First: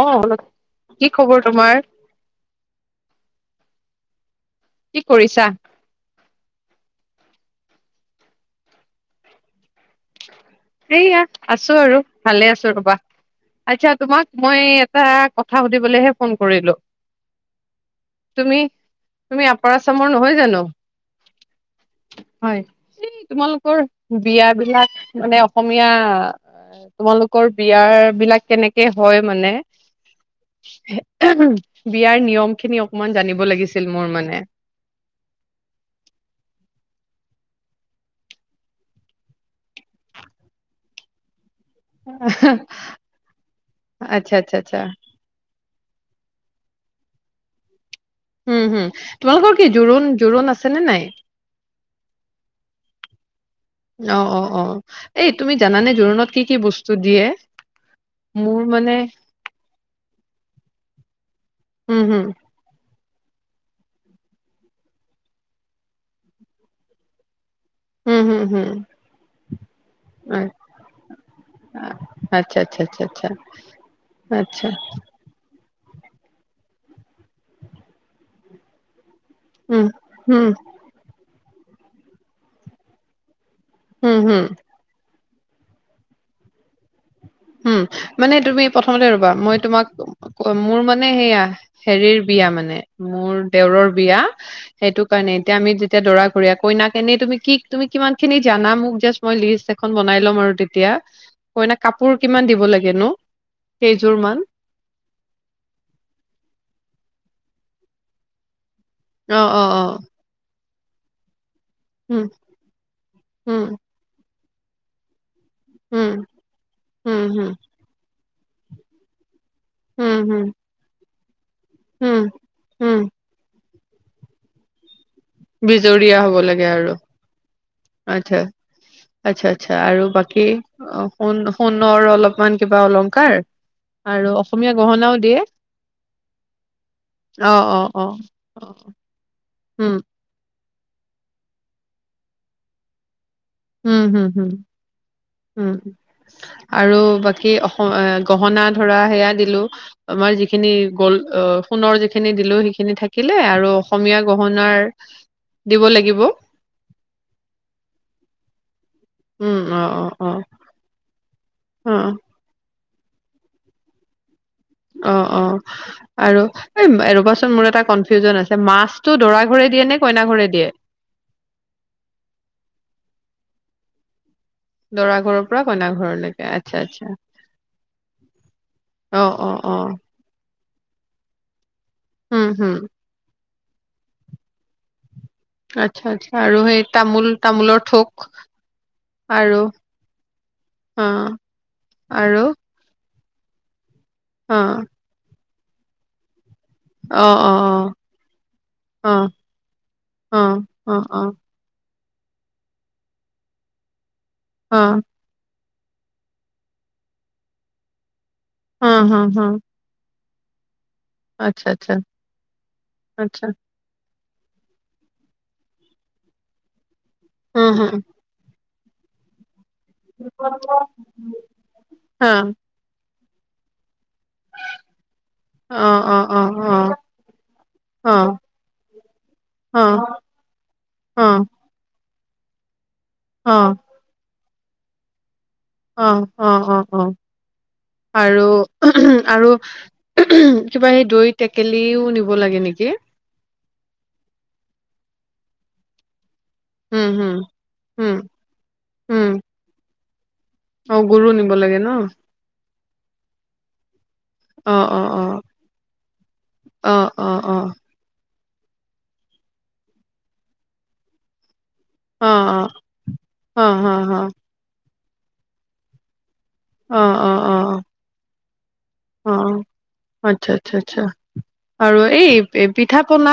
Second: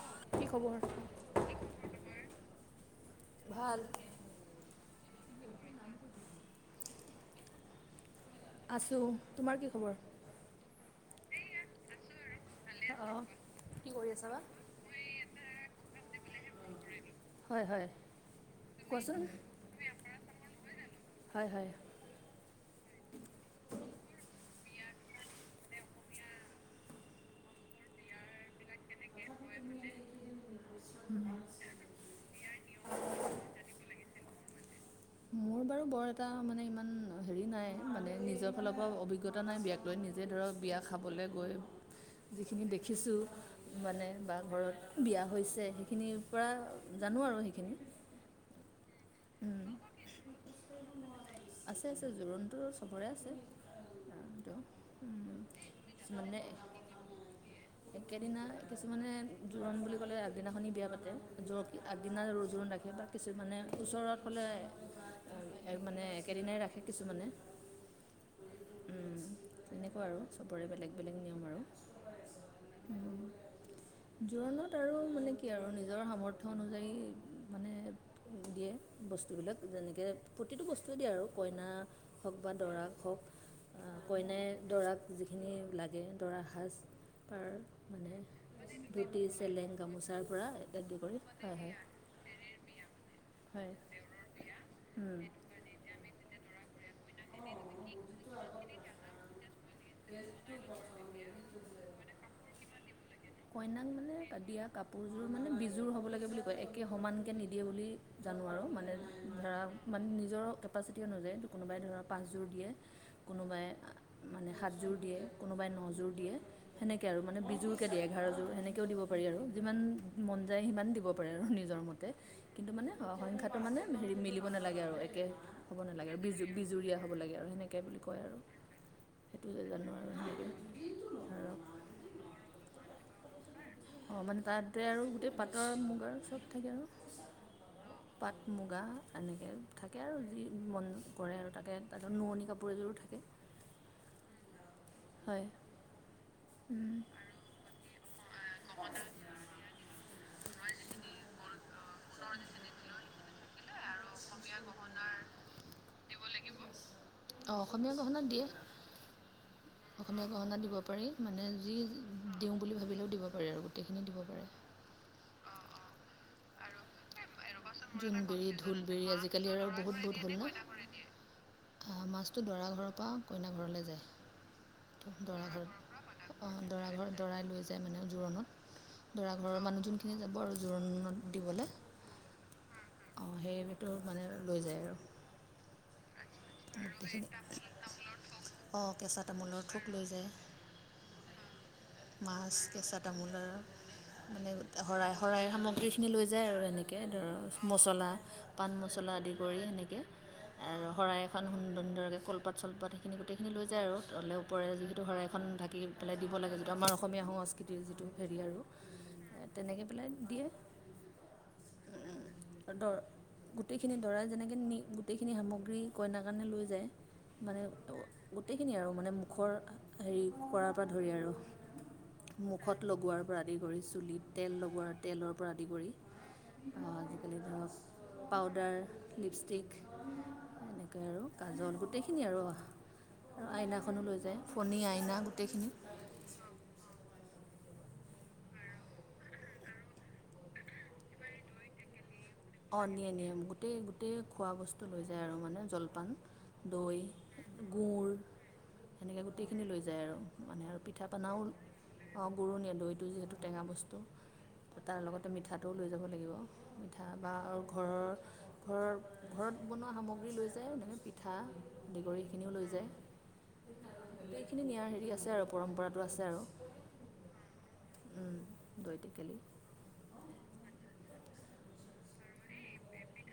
অ' কি খবৰ কি খবৰ তোমাৰ? ভাল কি কৰিছা? আছো তোমাৰ কি খবৰ? সেইয়া আছো আৰু। ভালে আছো ৰবা অঁ কি আচ্ছা কৰি তোমাক আছা বা মই এটা ভালে আছো। ৰবা আতছা তোমাক মই এটা কথা সুধিবলৈহে ফোন কৰিলো হয় হয় তুমি কোৱাচোন তুমি আপৰাচামৰ নহয় জানো হয় হয় হয় এই তোমালোকৰ বিয়া বিলাক। মানে অসমীয়া তোমালোকৰ বিয়া বিলাক কেনেকে হয় মানে। বিয়াৰ নিয়ম খিনি অকমান জানিব লাগিছিল মোৰ মানে। অডিঅ'টো বুজি পোৱা নাই [unintelligible] মোৰ বাৰু বৰ এটা মানে ইমান হেৰি নাই মানে নিজৰ ফালৰ পৰা অভিজ্ঞতা নাই বিয়াক লৈ নিজে ধৰক বিয়া খাবলৈ গৈ। যিখিনি দেখিছোঁ মানে আচ্ছা বা আচ্ছা আচ্ছা ঘৰত বিয়া হৈছে সেইখিনিৰ পৰা। জানো আৰু সেইখিনি। উম হু উম নাই আছে আছে জোৰোণটোো চবৰে আছে অ অ উ অ এই তুমি জানানে জোৰোণত কিছুমানে কি কি বস্তু দিয়ে একেদিনা মোৰ মানে কিছুমানে জোৰোণ বুলি ক'লে আগদিনাখনি বিয়া পাতে উম আগদিনা হুম ৰ জোৰোণ ৰাখে বা। কিছুমানে। ওচৰত হ'লে মানে একেদিনাই ৰাখে কিছুমানে। উম হম হম তেনেকুৱা আৰু চবৰে বেলেগ বেলেগ নিয়ম আৰু আচ্ছা আচ্ছা আচ্ছা আচ্ছা আচ্ছা। জোৰোণত আৰু মানে কি আৰু নিজৰ সামৰ্থ্য অনুযায়ী মানে। দিয়ে। বস্তুবিলাক উম যেনেকৈ হুম প্ৰতিটো বস্তুৱে দিয়ে আৰু। কইনা হওক বা দৰাক হওক হুম কইনা হুম দৰাক। যিখিনি লাগে দৰা সাজ। উম মানে তুমি প্ৰথমতে ধুতি ৰবা মই চেলেং তোমাক গামোচাৰ পৰা মোৰ আদি মানে কৰি সেয়া হয় হেৰিৰ বিয়া মানে। মোৰ হয় দেউৰৰ বিয়া সেইটো হয় কাৰণে এতিয়া আমি যেতিয়া দৰা ঘৰি। কইনা কেনে তুমি কি তুমি কিমান খিনি জানা মোক জাষ্ট মই লিষ্ট। খন বনাই ল'ম আৰু তেতিয়া কইনা কাপ দিব লাগে ন। কইনাক মানে দিয়া কাপোৰযোৰ মানে বিজোৰ হব লাগে বুলি কয় একে সমান কে নিদ দিয়ে বুলি জানো আৰু মানে। অ ধৰা অ অ মানে নিজৰ কেপাচিতি আনুজাৰি। কোনোবাই ধৰক উম পাঁচযোৰ দিয়ে উম কোনোবাই মানে সাতযোৰ দিয়ে। কোনোবাই উম, নযোৰ দিয়ে সেনেকে আৰু হুম, মানে হুম, বিজোৰকে দিয়ে। ঘাৰযোৰ সেনেকেও দিব পাৰি আৰু। যিমান হুম, মন হুম, যায় সিমান দিব। পৰে আৰু নিজৰ। নিজৰ মতে হুম, কিন্তু মানে হুম, সংখ্যাটো মানে। হেৰি মিলিব নালাগে আৰু। হ'ব নালাগে বিজু বিজুুৰীয়া হ'ব লাগে আৰু সেনেকে। আচছা আচ্ছা আচ্ছা জানো আৰু সেনেকৈ বাকী অহ সোণ ধৰক সোণৰ অলপমান কিবা অলংকাৰ কাৰ। অহ মানে তাতে আৰু গোটেই পাটৰ মুগাৰ চব থাকে অ', অ', আৰু অ', পাট মুগা অ', এনেকৈ উম, থাকে আৰু যি মন কৰে আৰু তাতে তাতে নোৱনি কাপোৰ এযোৰো থাকে। উম হম হম। হয় উম। আৰু বাকী অসম গহনা ধৰা সেয়া দিলো আমাৰ যিখিনি গল সোণৰ যিখিনি দিলো সেইখিনি থাকিলে আৰু অসমীয়া গহণাৰ দিব লাগিব। [unintelligible] অহ অসমীয়া গহনাত দিয়ে। উম, অ', অ', অসমীয়া অ', গহনা দিব পাৰি মানে যি অ', দিওঁ বুলি ভাবি দিব পাৰে আৰু গোটেইখিনি দিব পাৰে। অহ অহ আৰু এই ৰবা জোনবিৰি ঢোলবিৰি আজিকালি ঘৰে আৰু দিয়ে নে বহুত কইনা বহুত হল ঘৰে দিয়ে? ন মাছতো দৰা ঘৰৰ পৰা কইনা ঘৰলে যে ঘৰৰ দৰা পৰা কইনা ঘৰলৈকে ঘৰত অহ আচ্ছা দৰা আচ্ছা ঘৰত দৰাই লৈ যায় মানে জোৰোণত অ দৰা অ ঘৰৰ অ মানুহ যোনখিনি যাব আৰু জোৰোণত দিবলে। উম হম অঁ সেইটো মানে লৈ যায় আৰু আচ্ছা আচ্ছা আৰু সেই তামোল তামোলৰ থোক অঁ কেঁচা তামোলৰ আৰু থোক লৈ যায় অ আৰু মাছ কেচা তামোলৰ মানে অ শৰাই শৰাইৰ সামগ্ৰীখিনি লৈ যায় আৰু সেনেকৈ অ অ ধৰক মছলা পাণ অ অ মছলা আদি কৰি সেনেকৈ অ আৰু অ অ শৰাই এখন সু সুন্দৰকৈ কলপাত চলপাত সেইি গটেইখিনি লৈ যায় আৰু ত'লে ওপৰে অ যিহেতু শৰাইখন পেলে দিব লাগে আমাৰ অসমীয়া সংস্কৃতিৰ যিটো হেৰি আৰু অ হ হ তেনেকৈ পেলাই দিয়ে। আচ্ছা আচ্ছা দৰ আচ্ছা গোটেইখিনি দৰাই যেনেকে নি গোটেইখিনি সামগ্ৰী কইনাৰ কাৰণে লৈ যায়। মানে উম হুম গোটেই। খিনি আৰু মানে মুখৰ। হেৰি কৰাৰ পৰা ধৰি আৰু। হা মুখত লগোৱাৰ। পৰা আদি কৰি চুলি। তেল লগোৱাৰ তেলৰ পৰা আদি অ কৰি, অ অ অ অ আজিকালি ধৰক পাউদাৰ লিপষ্টিক অ অ এনেকৈ অ আৰু কাজল গোটেই। খিনি আৰু। আইনাখনো লৈ যায়। ফণী আইনা গোটেইখিনি। অ অ অ অ আৰু [unintelligible] আৰু [unintelligible] কিবা সেই দৈ টেকেলিও নিব লাগে অ নেকি? নিয়ে নিয়ে। গোটেই গোটেই খোৱা বস্তু লৈ যায় আৰু মানে জলপান। দৈ উম, হুম, গুৰ হুম, সেনেকৈ হুম। গোটেইখিনি লৈ যায় আৰু। মানে আৰু অ', পিঠা গুৰো পনাও নিব লাগে ন? অঁ গুৰো নিয়ে দৈত। এই যিহেতু টেঙা বস্তু। অ', তাৰ অ', লগতে অ', মিঠাটোও লৈ যাব লাগিব মিঠা। অ', বা অ', আৰু অ', ঘৰৰ ঘৰৰ ঘৰত বনোৱা সামগ্ৰী লৈ যায়, এনেকে পিঠা। দেগৰী অ', অ', অ', খিনিও অ', অ'। লৈ যায়। অ', গোটেইখিনি নিয়াৰ হেৰি আছে। আছে আৰু পৰম্পৰাটো আছে আৰু। অ অ অ অ। দৈ অ টেকেলি আচ্ছা আচ্ছা আচ্ছা। আৰু এই পিঠা পনা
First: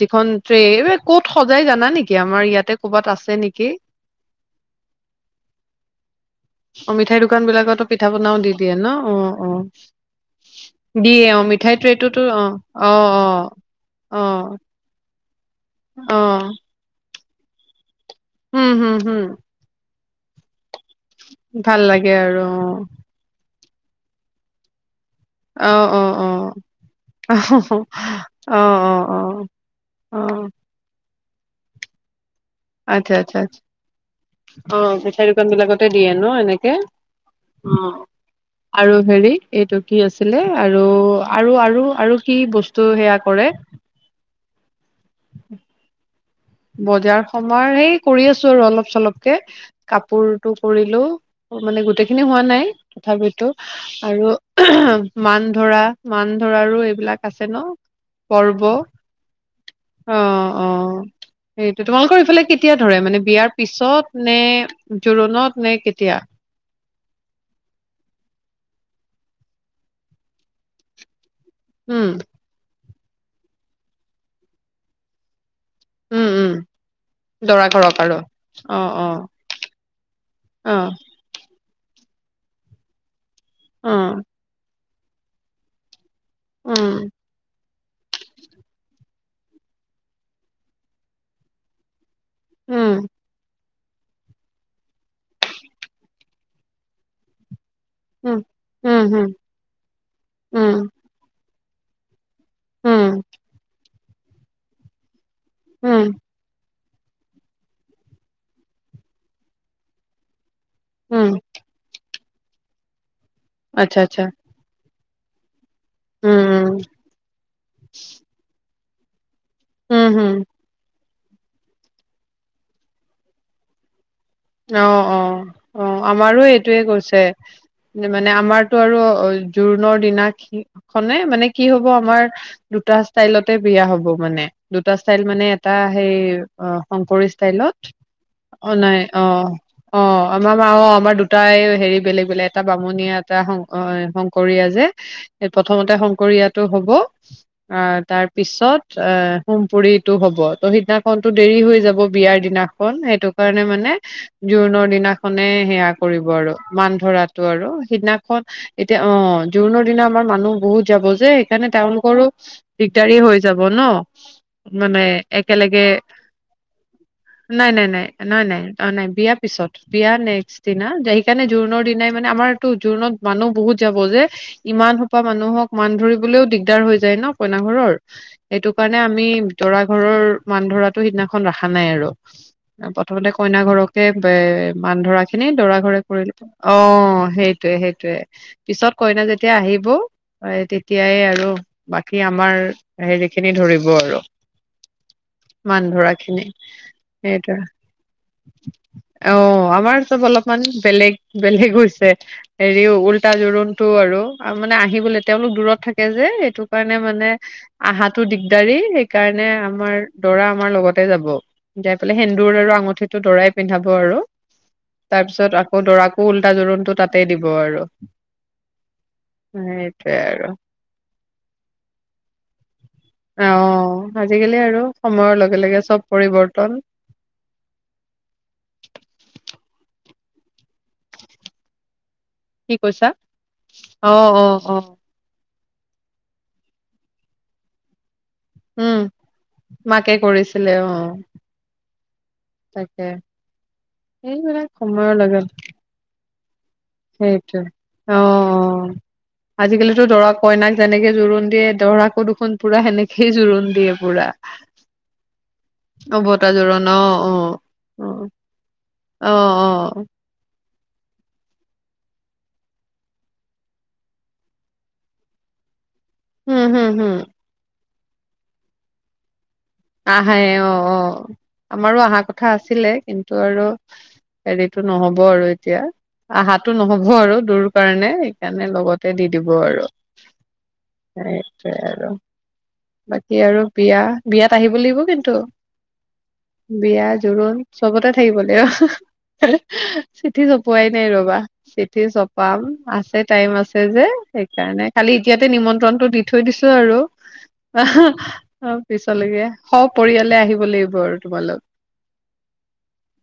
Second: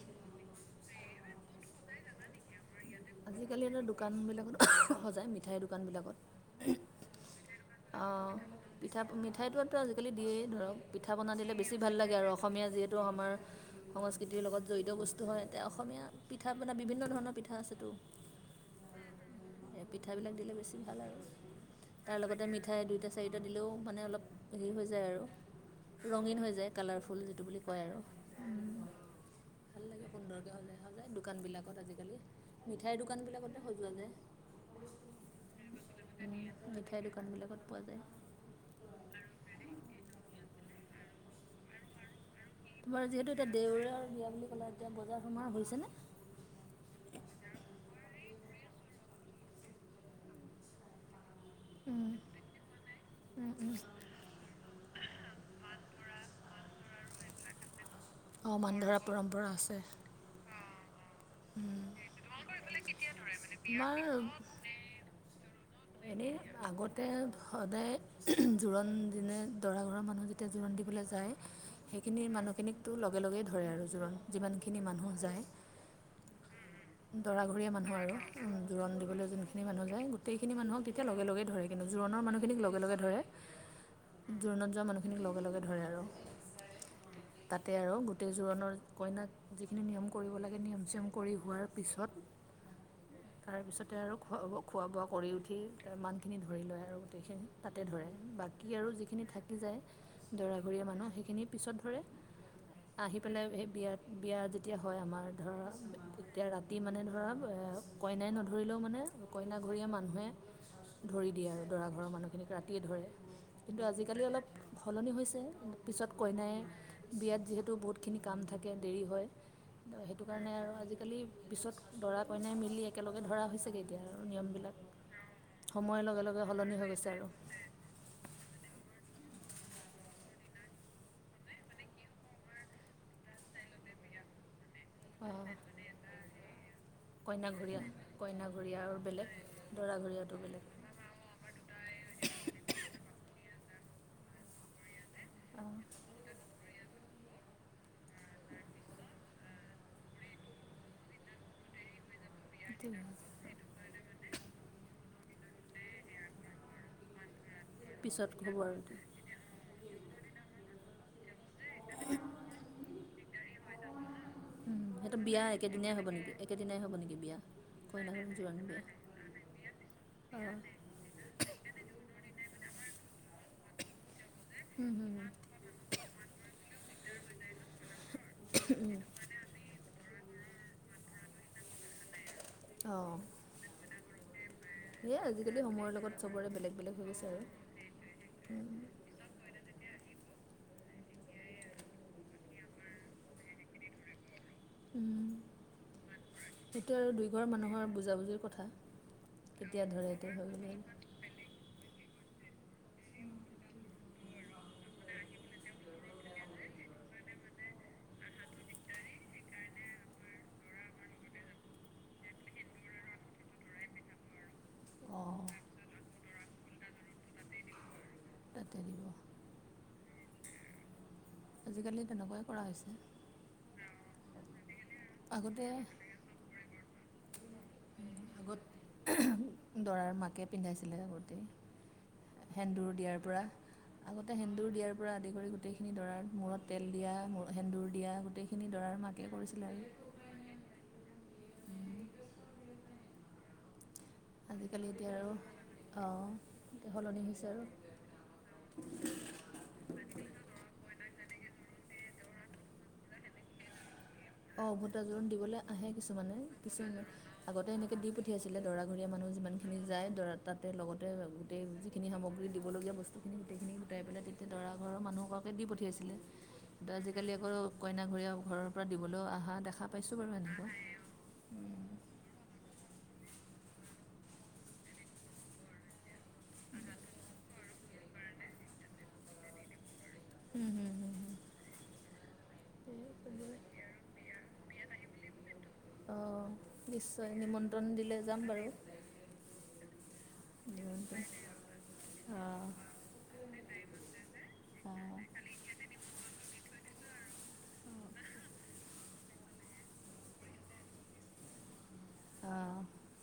যিখন এই ক'ত সজাই জানা নেকি? আমাৰ ইয়াতে ক'বাত আছে আজিকালি নেকি? দোকান বিলাকত সজায় মিঠাইৰ দোকান বিলাকত অ', মিঠাই দোকান বিলাকতো অ পিঠা পনাও দি দিয়ে ন? পিঠা অ', অ'। মিঠাইটো। আজিকালি দিয়েই ধৰক পিঠা দিয়ে পনা অ', দিলে বেছি মিঠাই ভাল লাগে ট্ৰেটোতো আৰু অ', অসমীয়া যিহেতু অ', আমাৰ অ', সংস্কৃতিৰ অ', লগত জড়িত। বস্তু হয়। অসমীয়া পিঠা অ'। পনা বিভিন্ন ধৰণৰ। পিঠা আছেতো। উম হম হম। পিঠা বিলাক দিলে বেছি ভাল আৰু ভাল লাগে তাৰ আৰু লগতে মিঠাই অ' দুইটা চাৰিটা দিলেও মানে অলপ হেৰি হৈ যায় আৰু আহ অ' ৰঙীন হৈ অ' যায় কালাৰফুল যিটো আহ বুলি কয় আৰু আহ আহ আহ ভাল লাগে আহ সুন্দৰকৈ সজাই সজাই দোকানবিলাকত আজিকালি মিঠাইৰ আচ্ছা, আচ্ছাা দোকানবিলাকতে সজোৱা যায় অ' মিঠাই দোকান বিলাকতে দিয়ে ন এনেকে মিঠাইৰ দোকানবিলাকত পোৱা যায় আৰু হেৰি এইটো কি আছিলে আৰু আৰু আৰু আৰু কি বস্তু তোমাৰ সেয়া যিহেতু কৰে এতিয়া দেউৰাৰ বিয়া বুলি ক'লা এতিয়া বজাৰ সোমাৰ হৈছে নে? বজাৰ সমাৰ এই কৰি আছোঁ আৰু অলপ চলপকে কাপোৰটো কৰিলোঁ। মানে গোটেইখিনি হোৱা নাই, তথাপিতো আৰু মান ধৰা মান ধৰাৰো এইবিলাক আছে ন'। অ' পৰ্ব মান ধৰা পৰম্পৰা আছে। অ', অ'। সেইটো তোমালোকৰ ইফালে কেতিয়া ধৰে মানে বিয়াৰ মানে পিছত আমাৰ নে জোৰোণত নে কেতিয়া। তো সদায় জোৰোণ দিনে দৰা ঘৰৰ মানুহ যেতিয়া জোৰোণ দিবলৈ যায়। উম, সেইখিনি মানুহখিনিক। তো লগে লগেই ধৰে আৰু জোৰণ যিমানখিনি মানুহ যায়। উম, উম'। দৰা ঘৰীয়া মানুহ ঘৰক আৰু উম অ', জোৰণ অ', দিবলৈ যোনখিনি মানুহ যায় গোটেইখিনি মানুহক অ', তেতিয়া লগে লগে ধৰে। জোৰণৰ মানুহখিনিক লগে লগে ধৰে। অ', জোৰনত যোৱা মানুহ কিন্তু লগে-লগে ধৰে আৰু উম। তাতে আৰু গোটেই জোৰোণৰ, কইনাক যিখিনি নিয়ম কৰিব লাগে। নিয়ম-চিয়ম কৰি হোৱাৰ পিছত উম। তাৰপিছতে আৰু খোৱা, খোৱা-বোৱা কৰি উঠি তাৰ মানখিনি ধৰি লয় আৰু গোটেইখিনি। তাতে ধৰে, উম, বাকী আৰু উম, যিখিনি হুম, থাকি যায়, দৰাঘৰীয়া উম, মানুহ সেইখিনি পিছত ধৰে। আহি উম, পেলাই সেই বিয়াত বিয়া যেতিয়া হয়, আমাৰ ধৰা উম। এতিয়া ৰাতি মানে ধৰা, এ কইনাই নধৰিলেও মানে কইনাঘৰীয়া মানুহে উম, ধৰি দিয়ে আৰু দৰা ঘৰৰ মানুক। এনেকে ৰাতিয়ে ধৰে। কিন্তু, আচ্ছা, আজিকালি আচ্ছা, অলপ সলনি হৈছে, পিছত উম, কইনাই, উম, বিয়াত যিহেতু বহুতখিনি কাম থাক, থাকে দেৰি হয়। ত', উম, সেইটো হুম, কাৰণে আৰু আজিকা, পিছত দৰা-কইনাই মিলি একেলগে ধৰা হৈছেগে, এতিয়া আৰু, নিয়মবিলাক অ', -অ', - অ', সময়ৰ লগে আমাৰো লগে সলনি এইটোয়ে হৈ গৈছে কৰিছে, আৰু মানে আমাৰতো আৰু এই, জোৰোনৰ দিনা খি-খনে, মানে কি হ'ব আমাৰ দুটা ষ্টাইলতে বিয়া হ'ব মানে, দুটা ষ্টাইল মানে এটা সেই অ, শংকৰী ষ্টাইলত কইনাঘৰীয়া অ', কইনাঘৰীয়া আৰু নাই, বেলেগ অহ, '- অহ, দৰাঘৰীয়াটো ' বেলেগ আমা-মা অ', আমাৰ দুটাই হেৰি বেলেগ-বেলেগ এটা বামুণিয়া, এটা শংক, হয়, শংকৰীয়া যে। এই প্ৰথমতে শংকৰীয়াতো হ'ব, অ, ' তাৰ পিছত অ, 'হোম পুৰিটো হ'ব, ত', সিদিনাখনতো দেৰি হৈ যাব। বিয়াৰ দিনাখন, এইটোৱে সেইটো কাৰণে মানে, জোৰোণৰ দিনাখনে সেয়া কৰিব আৰু মান ধৰা, ত ', আৰু পিছত সিদিনাখন, হ'ব আৰু এইটো এতিয়া অ', জোৰোণৰ, সিদিনা আমাৰ মানুহ বহুত যাব যে, সেইকাৰণে তেওঁলোকৰো দিগদাৰি হৈ যাব ন', উম, মানে সেইটো বিয়া একেলগে একেদিনাই হ'ব নেকি একেদিনাই হ'ব নেকি বিয়া কইনা ঘৰ জোৰোণ নাই-নাই-নাই-নাই, নাই। বিয়া পিছত, বিয়া নেক্সট দিনা। যে, সেইকাৰণে জোৰোণৰ দিনাই মানে, আমাৰতো জোৰণত মানুহ বহুত যাব যে, ইমান সোপা মানুহক মান ধৰিবলৈও দিগদাৰ হৈ য, যে ন', কইনা ঘৰৰ, সেইটো কাৰণে আমি দৰা- ঘৰৰ, মান ধৰাতো সিদিনাখন ৰাখা নাই আৰু। অঁ প্ৰথমতে, কইনা ঘৰকে বে, মান সেয়ে ধৰা খিনি আজিকালি দৰা সময়ৰ ঘৰে লগত কৰি লব চবৰে বেলেগ বেলেগ হৈ গৈছে অহ', আৰু সেইটোয়ে- সেইটোয়ে পিছত কইনা যেতিয়া আহিব, হয় তেতিয়াই আৰু বাকী আমাৰ হেৰিখিনি ধৰিব আৰু। মান ধৰা খিনি সেইটো আৰু দুইঘৰ সেইটোৱে। মানুহৰ বুজাবুজিৰ কথা অ ', কেতিয়া ধৰে আমাৰ চব এতিয়া হৈ অলপমান গ'লে বেলেগ- বেলেগ হৈছে, হেৰিও উল্টা জোৰোণটো আৰু মানে আহিবলৈ তেওঁলোক দূৰত থাকে যে, এইটো কাৰণে মানে আহাটো দিগদাৰি সেইকাৰণে আমাৰ দৰা আমাৰ লগতে যাব যাই পেলাই সেন্দুৰ আৰু আঙুঠি, টো দৰাই পিন্ধাব আৰু। অঁ তাৰপিছত আকৌ দৰাক, উল্টা জোৰোণটো তাতেই দিব আৰু। [unintelligible] তাতে দিব সেইয়াই আৰু। আজিকালি তেনেকুৱাই কৰা হৈছে আহ আজিকালি আৰু সময়ৰ লগে আগতে লগে চব পৰিৱৰ্তন। আগত [unintelligible] দৰাৰ মাকে পিন্ধাইছিলে আগতে। কি সেন্দুৰ কৈছা? দিয়াৰ পৰা অ', আগতে অ', সেন্দুৰ দিয়াৰ অ', পৰা আদি কৰি। গোটেইখিনি দাৰা মূৰত তেল দিয়া মূ সেন্দুৰ দিয়া। গোটেইখিনি দৰাৰ উম মাকে কৰিছিলে আৰু মাকে কৰিছিলে অ। তাকে। এইবিলাক আজিকালি এতিয়া সময়ৰ আৰু লগে। অঁ, সলনি হৈছে সেইটো আৰু অ অ আজিকালিটো দৰা কইনাক যেনেকে জোৰোণ দিয়ে দৰাক্। কো দেখোন পুৰা সেনেকেই জোৰোণ দিয়ে। পুৰা অ উভটা জোৰণ দিবলৈ আহে অ কিছুমানে, বতা কিছু জোৰোণ অ অ আগতে এনেকে দি অ পঠিয়াইছিলে দৰাঘৰীয়া মানুহ অ যিমান খিনি অ যায় দৰা তাতে লগত। গট গোটেইখিনি সামগ্ৰী দিবলগীয়া স্তুখিনি গোটেইখিনি গোটাই পেলাই তেটিয়া দৰা ঘৰৰ মানুহগৰাকে দি পঠিয়াইছে। ছিলে হম কিন্তু হম হম আজিকালি আকৌ। কইনা ঘৰীয়া ঘৰৰ পৰা দিব। হেলল' আহা দেখ। আহে অ অ আমাৰো আহা কথা আছিলে। কিন্তু আৰু হেৰিটো নহব আৰু এতিয়া। আহাটো নহব আৰু দূৰ কাৰণে সেইকাৰণে লগতে দি দিব আৰু। হুম হুম হুম হুম সেইটোৱে আৰু এই বাকী বুলি আৰু বিয়া বিয়াত আহিব লাগিব কিন্তু অঁ বিয়া, নিশ্চয় জোৰোণ নিমন্ত্ৰণ চবতে দিলে থাকিব যাম লাগিব বাৰু অ হ হ--হে হে চিঠি চপোৱাই নাই নিমন্ত্ৰণ ৰ'বা, চিঠি চপাম অঁ আছে টাইম আছে যে, সেইকাৰণে। খালী অঁ এতিয়াতে নিমন্ত্ৰণটো দি থৈ দিছোঁ আৰু। অহ অ পিছত লৈকে স পৰিয়ালে আহিব লাগিব আৰু তোমালোক। অঁ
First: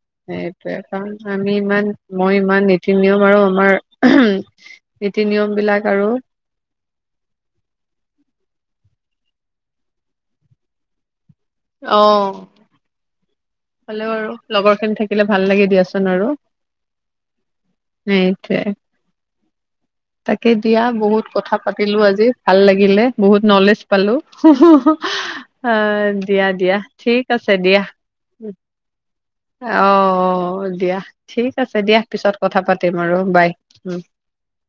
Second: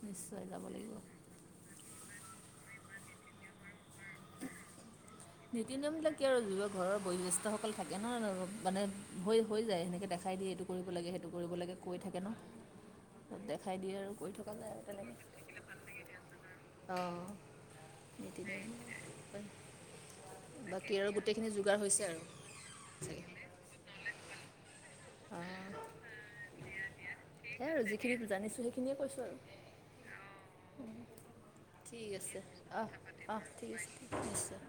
নিশ্চয় যাব সেইটোই লাগিব এখন আমি ইমান মই ইমান নীতি-নিয়ম আৰু আমাৰ- [unintelligible] নিয়ম নীতি বিলাক নিয়মবিলাক কি আৰু যিবোৰ ঘৰৰ বয়োজ্যেষ্ঠসকল থাকে ন মানে হৈ হৈ যায় সেনেকৈ দেখাই দিয়ে এইটো কৰিব লাগে সেইটো কৰিব লাগে অ কৈ থাকে ন চব দেখাই দিয়ে হ'লেও কৰি আৰু থকা যায় লগৰ আৰু খিনি তেনেকৈ থাকিলে ভাল লাগে দিয়াচোন আৰু অঁ নীতি নিয়ম সেইটোৱে তাকে দিয়া বাকী আৰু বহুত গোটেইখিনি কথা যোগাৰ পাতিলোঁ হৈছে আৰু আজি ভাল লাগিলে, চাগে বহুত নলেজ পালোঁ। [unintelligible] অ অঁ দিয়া দিয়া, ঠিক আছে সেয়াই দিয়া। আৰু যিখিনি জানিছোঁ সেইখিনিয়ে কৈছোঁ আৰু অ দিয়া, ঠিক আছে দিয়া ঠিক পিছত আছে কথা পাতিম আৰু অহ বাই অহ ঠিক আছে উম ঠিক আছে